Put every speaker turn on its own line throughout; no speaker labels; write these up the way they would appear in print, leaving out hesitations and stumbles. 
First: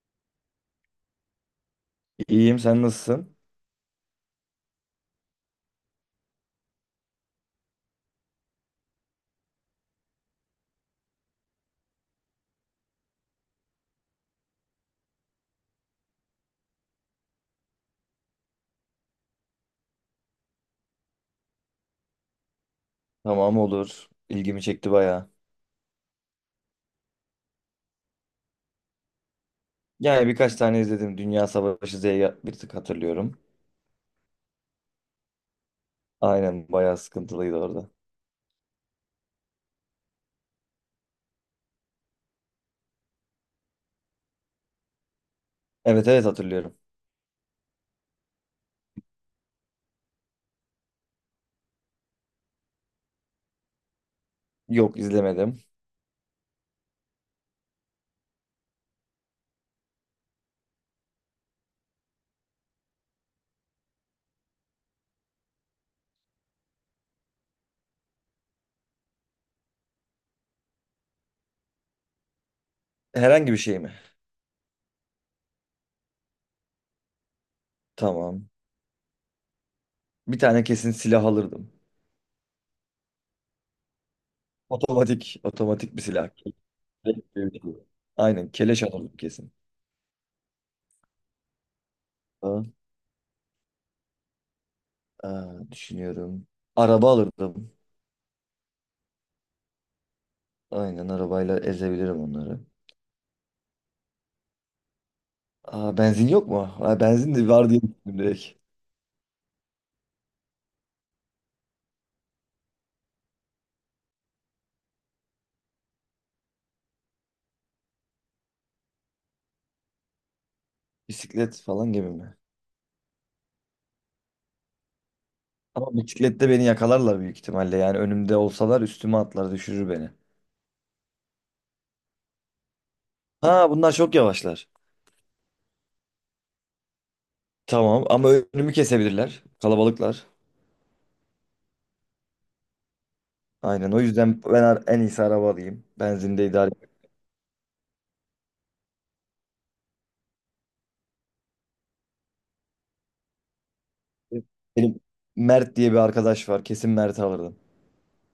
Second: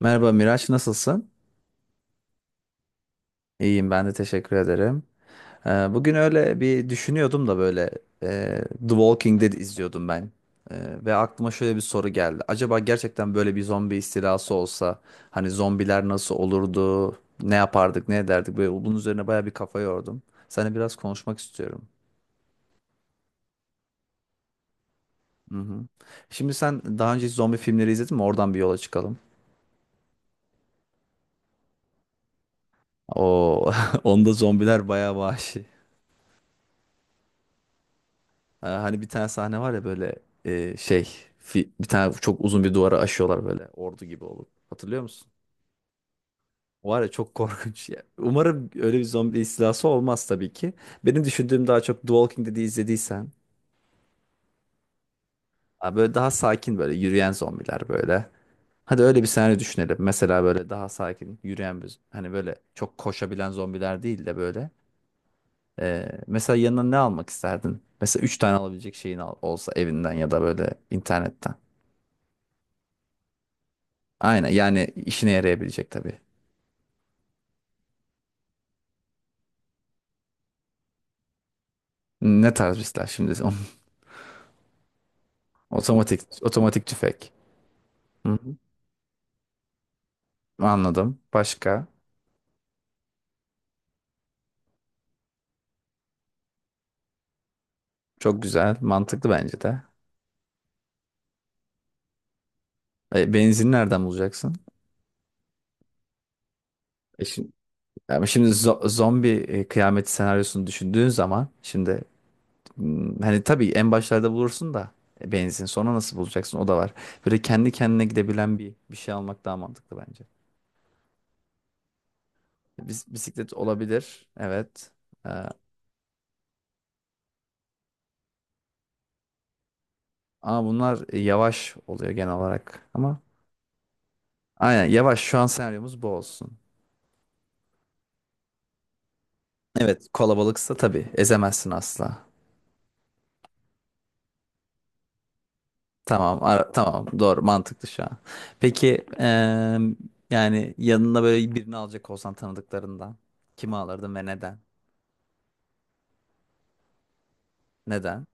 Merhaba Miraç, nasılsın?
İyiyim, sen nasılsın?
İyiyim ben de teşekkür ederim. Bugün öyle bir düşünüyordum da böyle The Walking Dead izliyordum ben. Ve aklıma şöyle bir soru geldi. Acaba gerçekten böyle bir zombi istilası olsa hani zombiler nasıl olurdu? Ne yapardık, ne ederdik? Böyle bunun üzerine baya bir kafa yordum. Seninle biraz konuşmak istiyorum.
Tamam, olur. İlgimi çekti bayağı.
Hı hı. Şimdi sen daha önce hiç zombi filmleri izledin mi? Oradan bir yola çıkalım.
Yani birkaç tane izledim. Dünya Savaşı Z'yi bir tık hatırlıyorum.
O onda zombiler bayağı vahşi.
Aynen, bayağı sıkıntılıydı orada.
Ha, hani bir tane sahne var ya böyle şey bir tane çok uzun bir duvara aşıyorlar böyle ordu gibi olup. Hatırlıyor musun?
Evet evet, hatırlıyorum.
Var ya çok korkunç ya. Umarım öyle bir zombi istilası olmaz tabii ki. Benim düşündüğüm daha çok The Walking Dead'i izlediysen
Yok, izlemedim.
ha, böyle daha sakin böyle yürüyen zombiler böyle. Hadi öyle bir senaryo düşünelim. Mesela böyle daha sakin yürüyen bir hani böyle çok koşabilen zombiler değil de böyle. Mesela yanına ne almak isterdin? Mesela üç tane alabilecek şeyin olsa evinden ya da böyle internetten.
Herhangi bir şey mi?
Aynen yani işine yarayabilecek tabii.
Tamam. Bir tane kesin silah alırdım.
Ne tarz bir şimdi?
Otomatik, otomatik bir
Otomatik,
silah.
otomatik tüfek. Hı
Aynen,
hı.
keleş alırdım kesin.
Anladım. Başka?
Aa, düşünüyorum. Araba alırdım.
Çok güzel. Mantıklı bence de.
Aynen, arabayla ezebilirim onları.
Benzin nereden bulacaksın?
Aa, benzin yok mu? Aa,
E
benzin
şimdi,
de var diye düşündüm
yani
direkt.
şimdi zombi kıyameti senaryosunu düşündüğün zaman şimdi, hani tabii en başlarda bulursun da benzin sonra nasıl bulacaksın o da var. Böyle kendi kendine gidebilen bir şey almak daha mantıklı bence.
Bisiklet falan gibi mi?
Bisiklet olabilir. Evet.
Ama bisiklette beni yakalarlar büyük ihtimalle. Yani önümde olsalar üstüme atlar, düşürür beni.
Ama bunlar yavaş oluyor genel olarak. Ama
Ha, bunlar çok yavaşlar.
aynen yavaş, şu an senaryomuz bu olsun.
Tamam ama önümü kesebilirler.
Evet,
Kalabalıklar.
kalabalıksa tabii ezemezsin asla.
Aynen, o yüzden ben en iyisi araba alayım.
Tamam,
Benzinde idare
tamam, doğru, mantıklı şu an. Peki yani yanına böyle birini alacak olsan tanıdıklarından kimi alırdın ve
edeyim.
neden?
Benim Mert diye bir arkadaş var. Kesin Mert'i alırdım.
Neden?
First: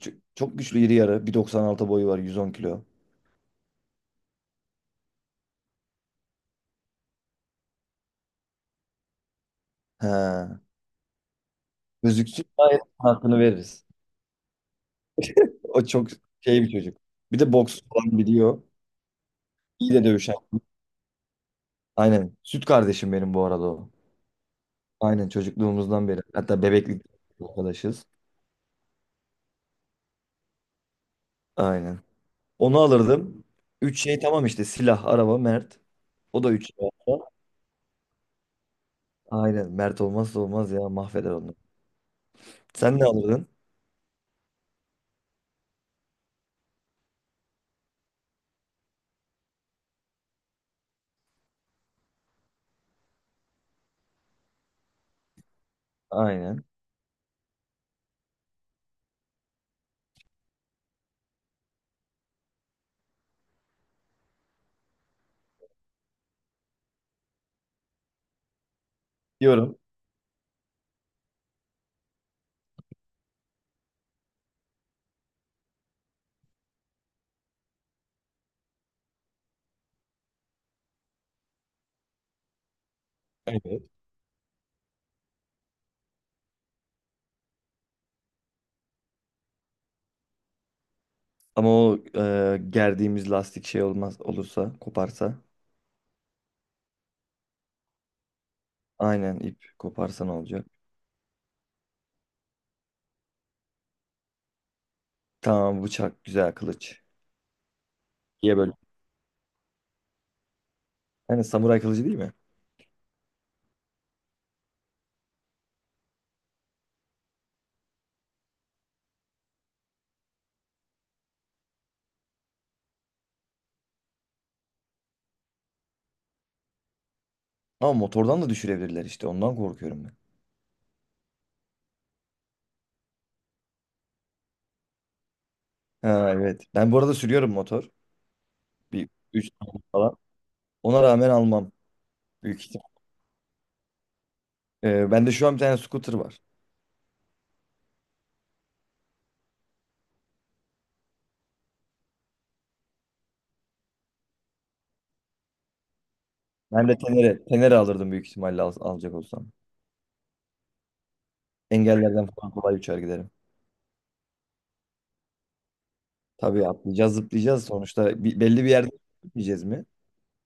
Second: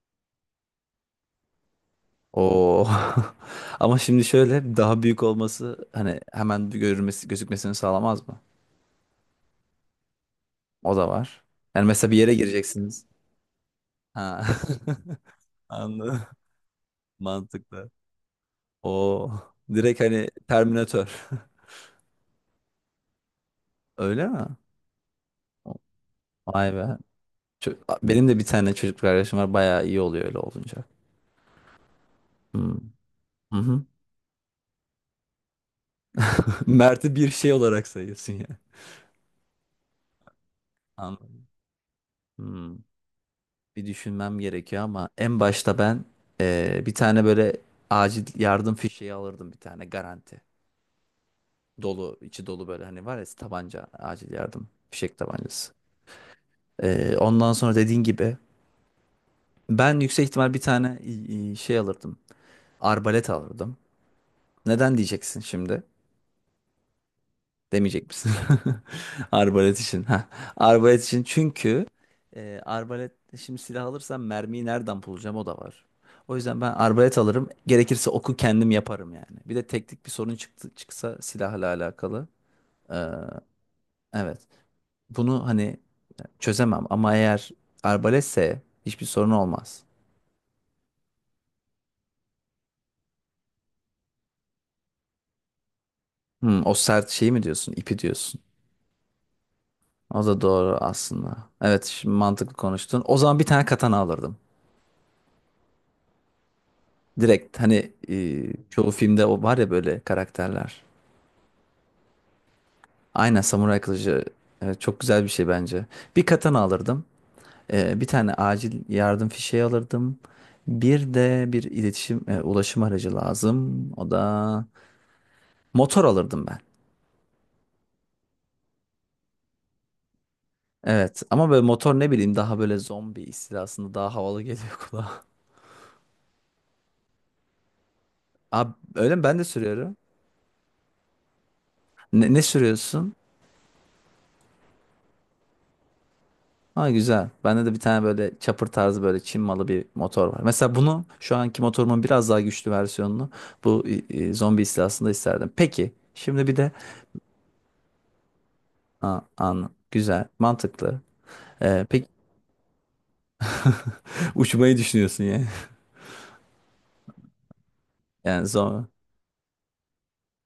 Çok güçlü, iri yarı. 1.96 boyu var, 110
Oo.
kilo.
Ama şimdi şöyle daha büyük olması hani hemen bir görülmesi, gözükmesini sağlamaz mı?
He.
O da var. Yani mesela bir yere
Gözüksün, gayet
gireceksiniz.
hakkını veririz.
Ha.
O çok
Anladım.
şey bir çocuk. Bir de boks
Mantıklı.
falan biliyor.
O
İyi
direkt
de
hani
dövüşen.
Terminator.
Aynen. Süt kardeşim benim bu arada o.
Öyle mi?
Aynen, çocukluğumuzdan beri. Hatta
Vay be.
bebeklik
Çö-
arkadaşız.
Benim de bir tane çocuk kardeşim var. Bayağı iyi oluyor öyle olunca.
Aynen.
Hmm.
Onu alırdım.
Hı hı.
Üç şey tamam işte: silah, araba, Mert. O da üç şey
Mert'i
olsa.
bir şey olarak sayıyorsun ya.
Aynen. Mert olmazsa olmaz ya, mahveder
Anladım.
onu.
Hmm.
Sen ne alırdın?
Bir düşünmem gerekiyor ama en başta ben bir tane böyle acil yardım fişeği alırdım, bir tane garanti. Dolu, içi dolu, böyle hani var ya, tabanca acil yardım fişek tabancası.
Aynen.
Ondan sonra dediğin gibi ben yüksek ihtimal bir tane şey alırdım. Arbalet alırdım. Neden diyeceksin şimdi? Demeyecek misin?
Diyorum.
Arbalet için. Ha. Arbalet için, çünkü arbalet, şimdi silah alırsam mermiyi nereden bulacağım, o da var. O yüzden ben arbalet alırım. Gerekirse oku kendim yaparım yani. Bir de teknik bir sorun çıksa silahla alakalı. Ee,
Evet.
evet. Bunu hani çözemem ama eğer arbaletse hiçbir sorun olmaz.
Ama o gerdiğimiz lastik şey olmaz, olursa koparsa.
Hmm, o sert şeyi mi diyorsun? İpi diyorsun.
Aynen, ip koparsa
O
ne
da
olacak?
doğru aslında. Evet, şimdi mantıklı konuştun. O zaman bir tane katana alırdım.
Tamam, bıçak güzel, kılıç.
Direkt hani,
Diye böyle.
çoğu filmde o var ya böyle karakterler.
Yani samuray kılıcı değil mi?
Aynen, samuray kılıcı. Evet, çok güzel bir şey bence. Bir katana alırdım. Bir tane acil yardım fişeği alırdım. Bir de bir ulaşım aracı lazım. O da motor, alırdım ben.
Ama motordan da düşürebilirler işte, ondan korkuyorum ben.
Evet ama böyle motor, ne bileyim, daha böyle zombi istilasında daha havalı geliyor kulağa.
Ha evet. Ben bu arada sürüyorum motor.
Abi
Bir
öyle mi? Ben de
3 tane
sürüyorum.
falan. Ona rağmen almam
Ne
büyük ihtimal.
sürüyorsun?
Bende şu an bir tane scooter var.
Ha, güzel. Bende de bir tane böyle chopper tarzı, böyle Çin malı bir motor var. Mesela bunu, şu anki motorumun biraz daha güçlü versiyonunu, bu zombi istilasında isterdim. Peki şimdi bir de,
Ben de Tenere alırdım büyük ihtimalle, alacak
ha,
olsam.
an güzel, mantıklı. Peki
Engellerden falan kolay uçar giderim.
uçmayı düşünüyorsun ya.
Tabii, atlayacağız, zıplayacağız. Sonuçta
Yani
belli bir
zor.
yerde gitmeyeceğiz mi?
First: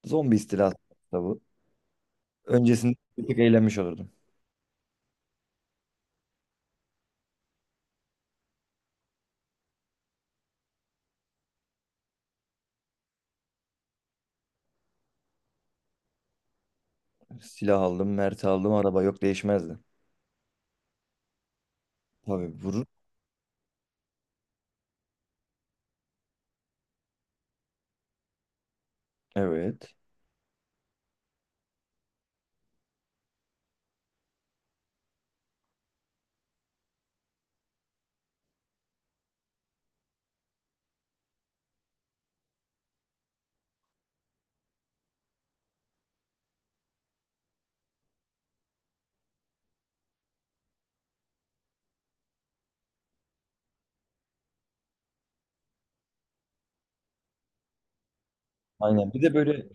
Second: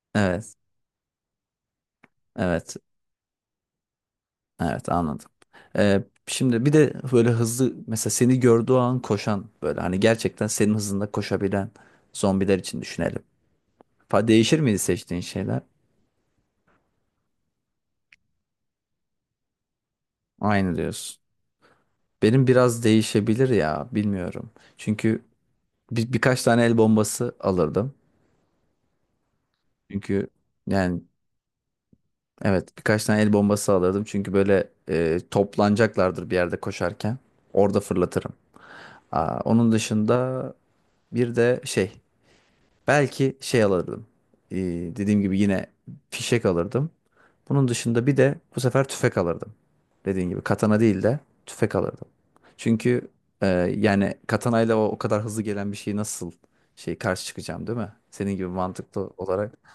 Zombi
Evet.
istilası da bu.
Evet.
Öncesinde bir tık eğlenmiş olurdum.
Evet, anladım. Şimdi bir de böyle hızlı, mesela seni gördüğü an koşan, böyle hani gerçekten senin hızında koşabilen zombiler için düşünelim. Değişir miydi seçtiğin şeyler?
Silah aldım, Mert'i aldım, araba. Yok, değişmezdi.
Aynı diyorsun. Benim
Tabii
biraz
vurur.
değişebilir ya, bilmiyorum. Çünkü birkaç tane el bombası alırdım.
Evet.
Çünkü yani evet, birkaç tane el bombası alırdım. Çünkü böyle, toplanacaklardır bir yerde koşarken. Orada fırlatırım. Aa, onun dışında bir de şey, belki şey alırdım. Ee, dediğim gibi, yine fişek alırdım. Bunun dışında bir de bu sefer tüfek alırdım. Dediğin gibi katana değil de tüfek alırdım. Çünkü e, yani katanayla o kadar hızlı gelen bir şeyi nasıl şey karşı çıkacağım, değil mi? Senin gibi mantıklı
Aynen. Bir de
olarak.
böyle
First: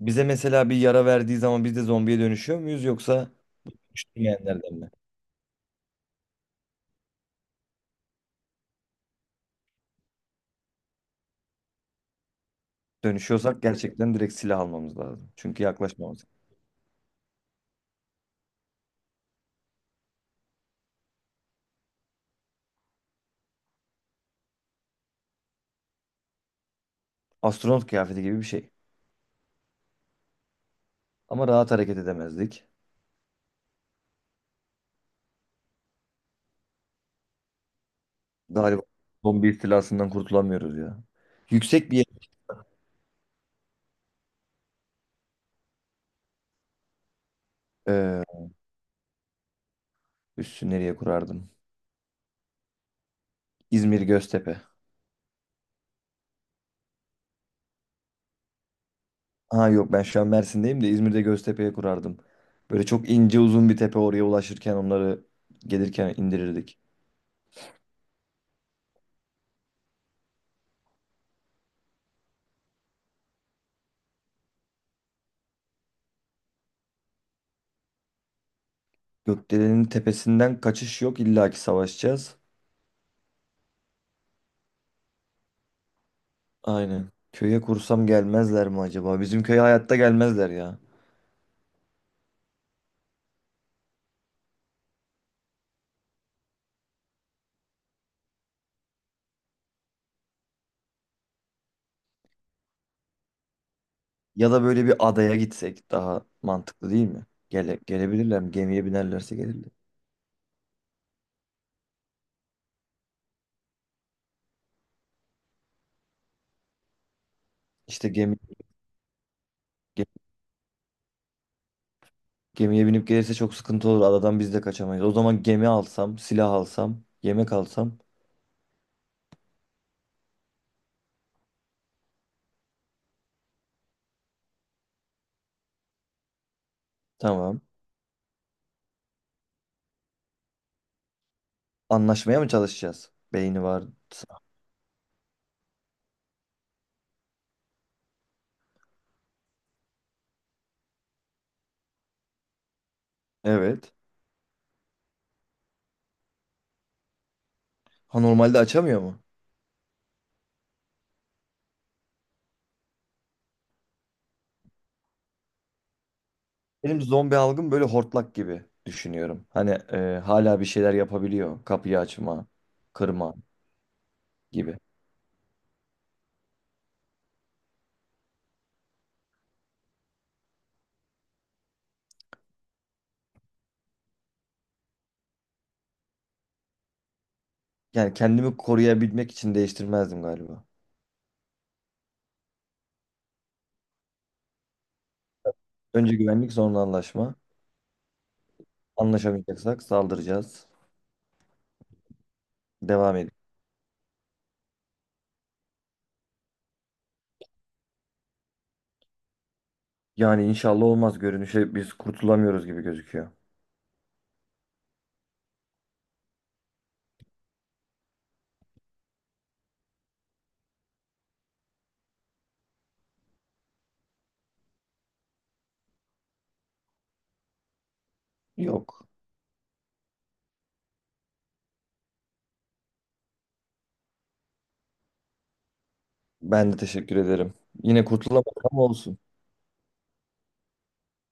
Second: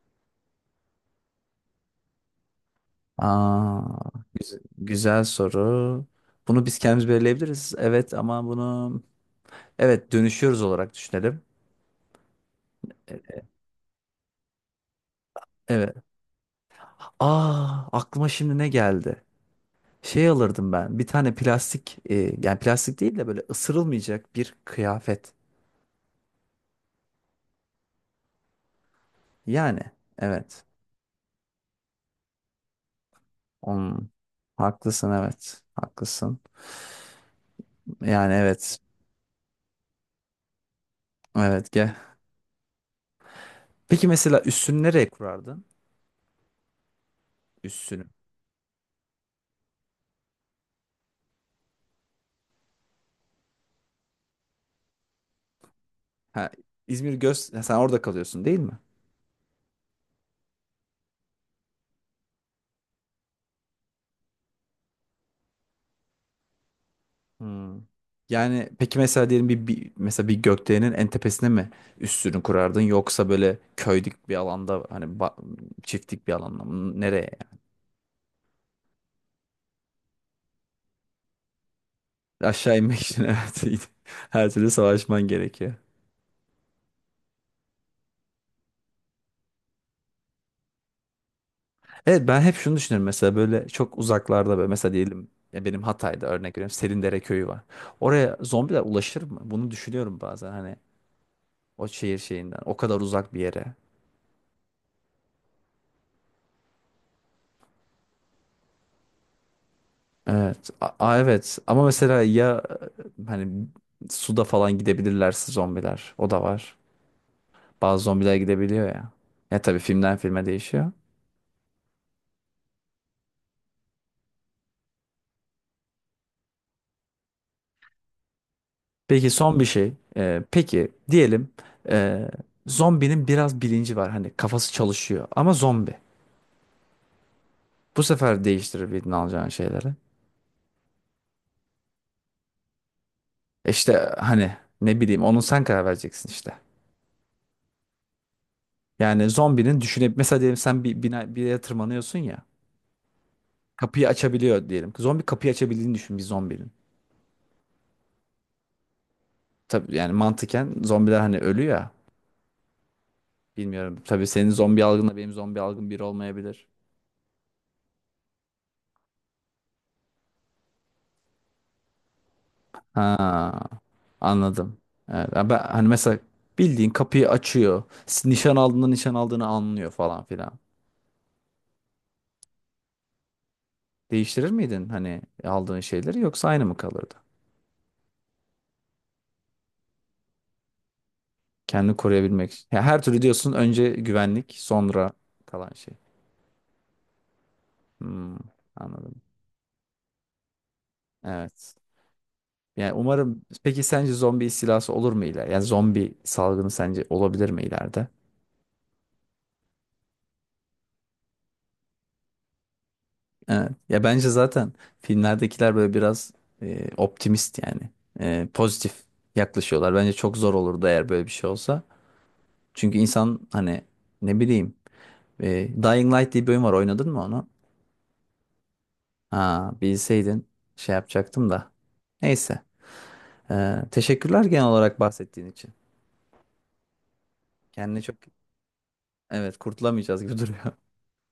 bize mesela bir yara verdiği zaman biz de zombiye dönüşüyor muyuz, yoksa
Aa, güzel,
üşümeyenlerden mi?
güzel soru. Bunu biz kendimiz belirleyebiliriz. Evet ama bunu, evet, dönüşüyoruz olarak düşünelim. E-
Dönüşüyorsak gerçekten direkt silah almamız lazım. Çünkü
Evet.
yaklaşmamız.
Aa, aklıma şimdi ne geldi? Şey alırdım ben. Bir tane plastik, yani plastik değil de böyle ısırılmayacak bir kıyafet.
Astronot kıyafeti gibi bir şey.
Yani evet.
Ama rahat hareket edemezdik.
Hmm, Haklısın, evet. Haklısın. Yani evet.
Galiba zombi istilasından kurtulamıyoruz ya.
Evet,
Yüksek
gel.
bir yer.
Peki mesela üssünü nereye kurardın? Üssünü.
Ee, Üssü nereye kurardım? İzmir Göztepe.
Ha, İzmir ha, sen orada kalıyorsun değil mi?
Ha yok, ben şu an Mersin'deyim de İzmir'de Göztepe'ye kurardım. Böyle çok ince uzun bir tepe, oraya ulaşırken onları gelirken indirirdik.
Hmm. Yani peki mesela diyelim, bir mesela bir gökdelenin en tepesine mi üssünü kurardın, yoksa böyle köylük bir alanda, hani çiftlik bir alanda mı? Nereye? Yani?
Gökdelenin tepesinden kaçış yok, illa ki savaşacağız.
Aşağı inmek için evet. iyi. Her türlü savaşman gerekiyor.
Aynen. Köye kursam gelmezler mi acaba? Bizim köye hayatta gelmezler ya.
Evet, ben hep şunu düşünürüm mesela, böyle çok uzaklarda, böyle mesela diyelim ya, benim Hatay'da örnek veriyorum, Selindere köyü var. Oraya zombiler ulaşır mı? Bunu düşünüyorum bazen, hani o şehir şeyinden o kadar uzak bir yere.
Ya da böyle bir adaya gitsek daha mantıklı değil mi? Gele, gelebilirler mi? Gemiye binerlerse gelirler.
Evet. Evet ama mesela ya, hani suda falan gidebilirlerse zombiler, o da var. Bazı
İşte
zombiler
gemi,
gidebiliyor ya. Ya tabii,
ge-
filmden filme değişiyor.
gemiye binip gelirse çok sıkıntı olur. Adadan biz de kaçamayız. O zaman gemi alsam, silah alsam, yemek alsam
Peki, son bir şey. Peki diyelim, e, zombinin biraz bilinci var, hani kafası çalışıyor, ama zombi.
tamam.
Bu sefer değiştirebildin alacağın şeyleri.
Anlaşmaya mı çalışacağız? Beyni var.
İşte hani, ne bileyim, onu sen karar vereceksin işte. Yani zombinin düşünüp, mesela diyelim, sen bir bina, bir yere tırmanıyorsun ya.
Evet.
Kapıyı açabiliyor diyelim. Zombi kapıyı açabildiğini düşün, bir zombinin.
Ha, normalde açamıyor mu?
Tabii yani mantıken zombiler hani ölü ya. Bilmiyorum. Tabii senin zombi algınla benim zombi algım bir olmayabilir.
Benim zombi algım, böyle hortlak gibi düşünüyorum. Hani hala bir şeyler yapabiliyor. Kapıyı açma, kırma
Ha, anladım.
gibi.
Evet, ben hani mesela bildiğin kapıyı açıyor, nişan aldığında nişan aldığını anlıyor falan filan. Değiştirir miydin hani aldığın şeyleri, yoksa aynı mı kalırdı?
Yani kendimi koruyabilmek için değiştirmezdim galiba.
Kendini koruyabilmek. Ya her türlü diyorsun, önce güvenlik, sonra kalan şey.
Önce güvenlik, sonra anlaşma.
Hmm, anladım.
Anlaşamayacaksak saldıracağız.
Evet. Yani
Devam edelim.
umarım, peki sence zombi istilası olur mu ileride? Yani zombi salgını sence olabilir mi ileride?
Yani inşallah olmaz. Görünüşe biz kurtulamıyoruz gibi gözüküyor.
Evet. Ya bence zaten filmlerdekiler böyle biraz, optimist yani. Pozitif yaklaşıyorlar. Bence çok zor olurdu eğer böyle bir şey olsa. Çünkü insan hani, ne bileyim, Dying Light diye bir oyun var, oynadın mı onu?
Yok.
Ha, bilseydin şey yapacaktım da. Neyse. Teşekkürler genel olarak bahsettiğin için.
Ben de teşekkür ederim.
Kendini
Yine
çok.
kurtulamadık ama olsun.
Evet, kurtulamayacağız gibi duruyor.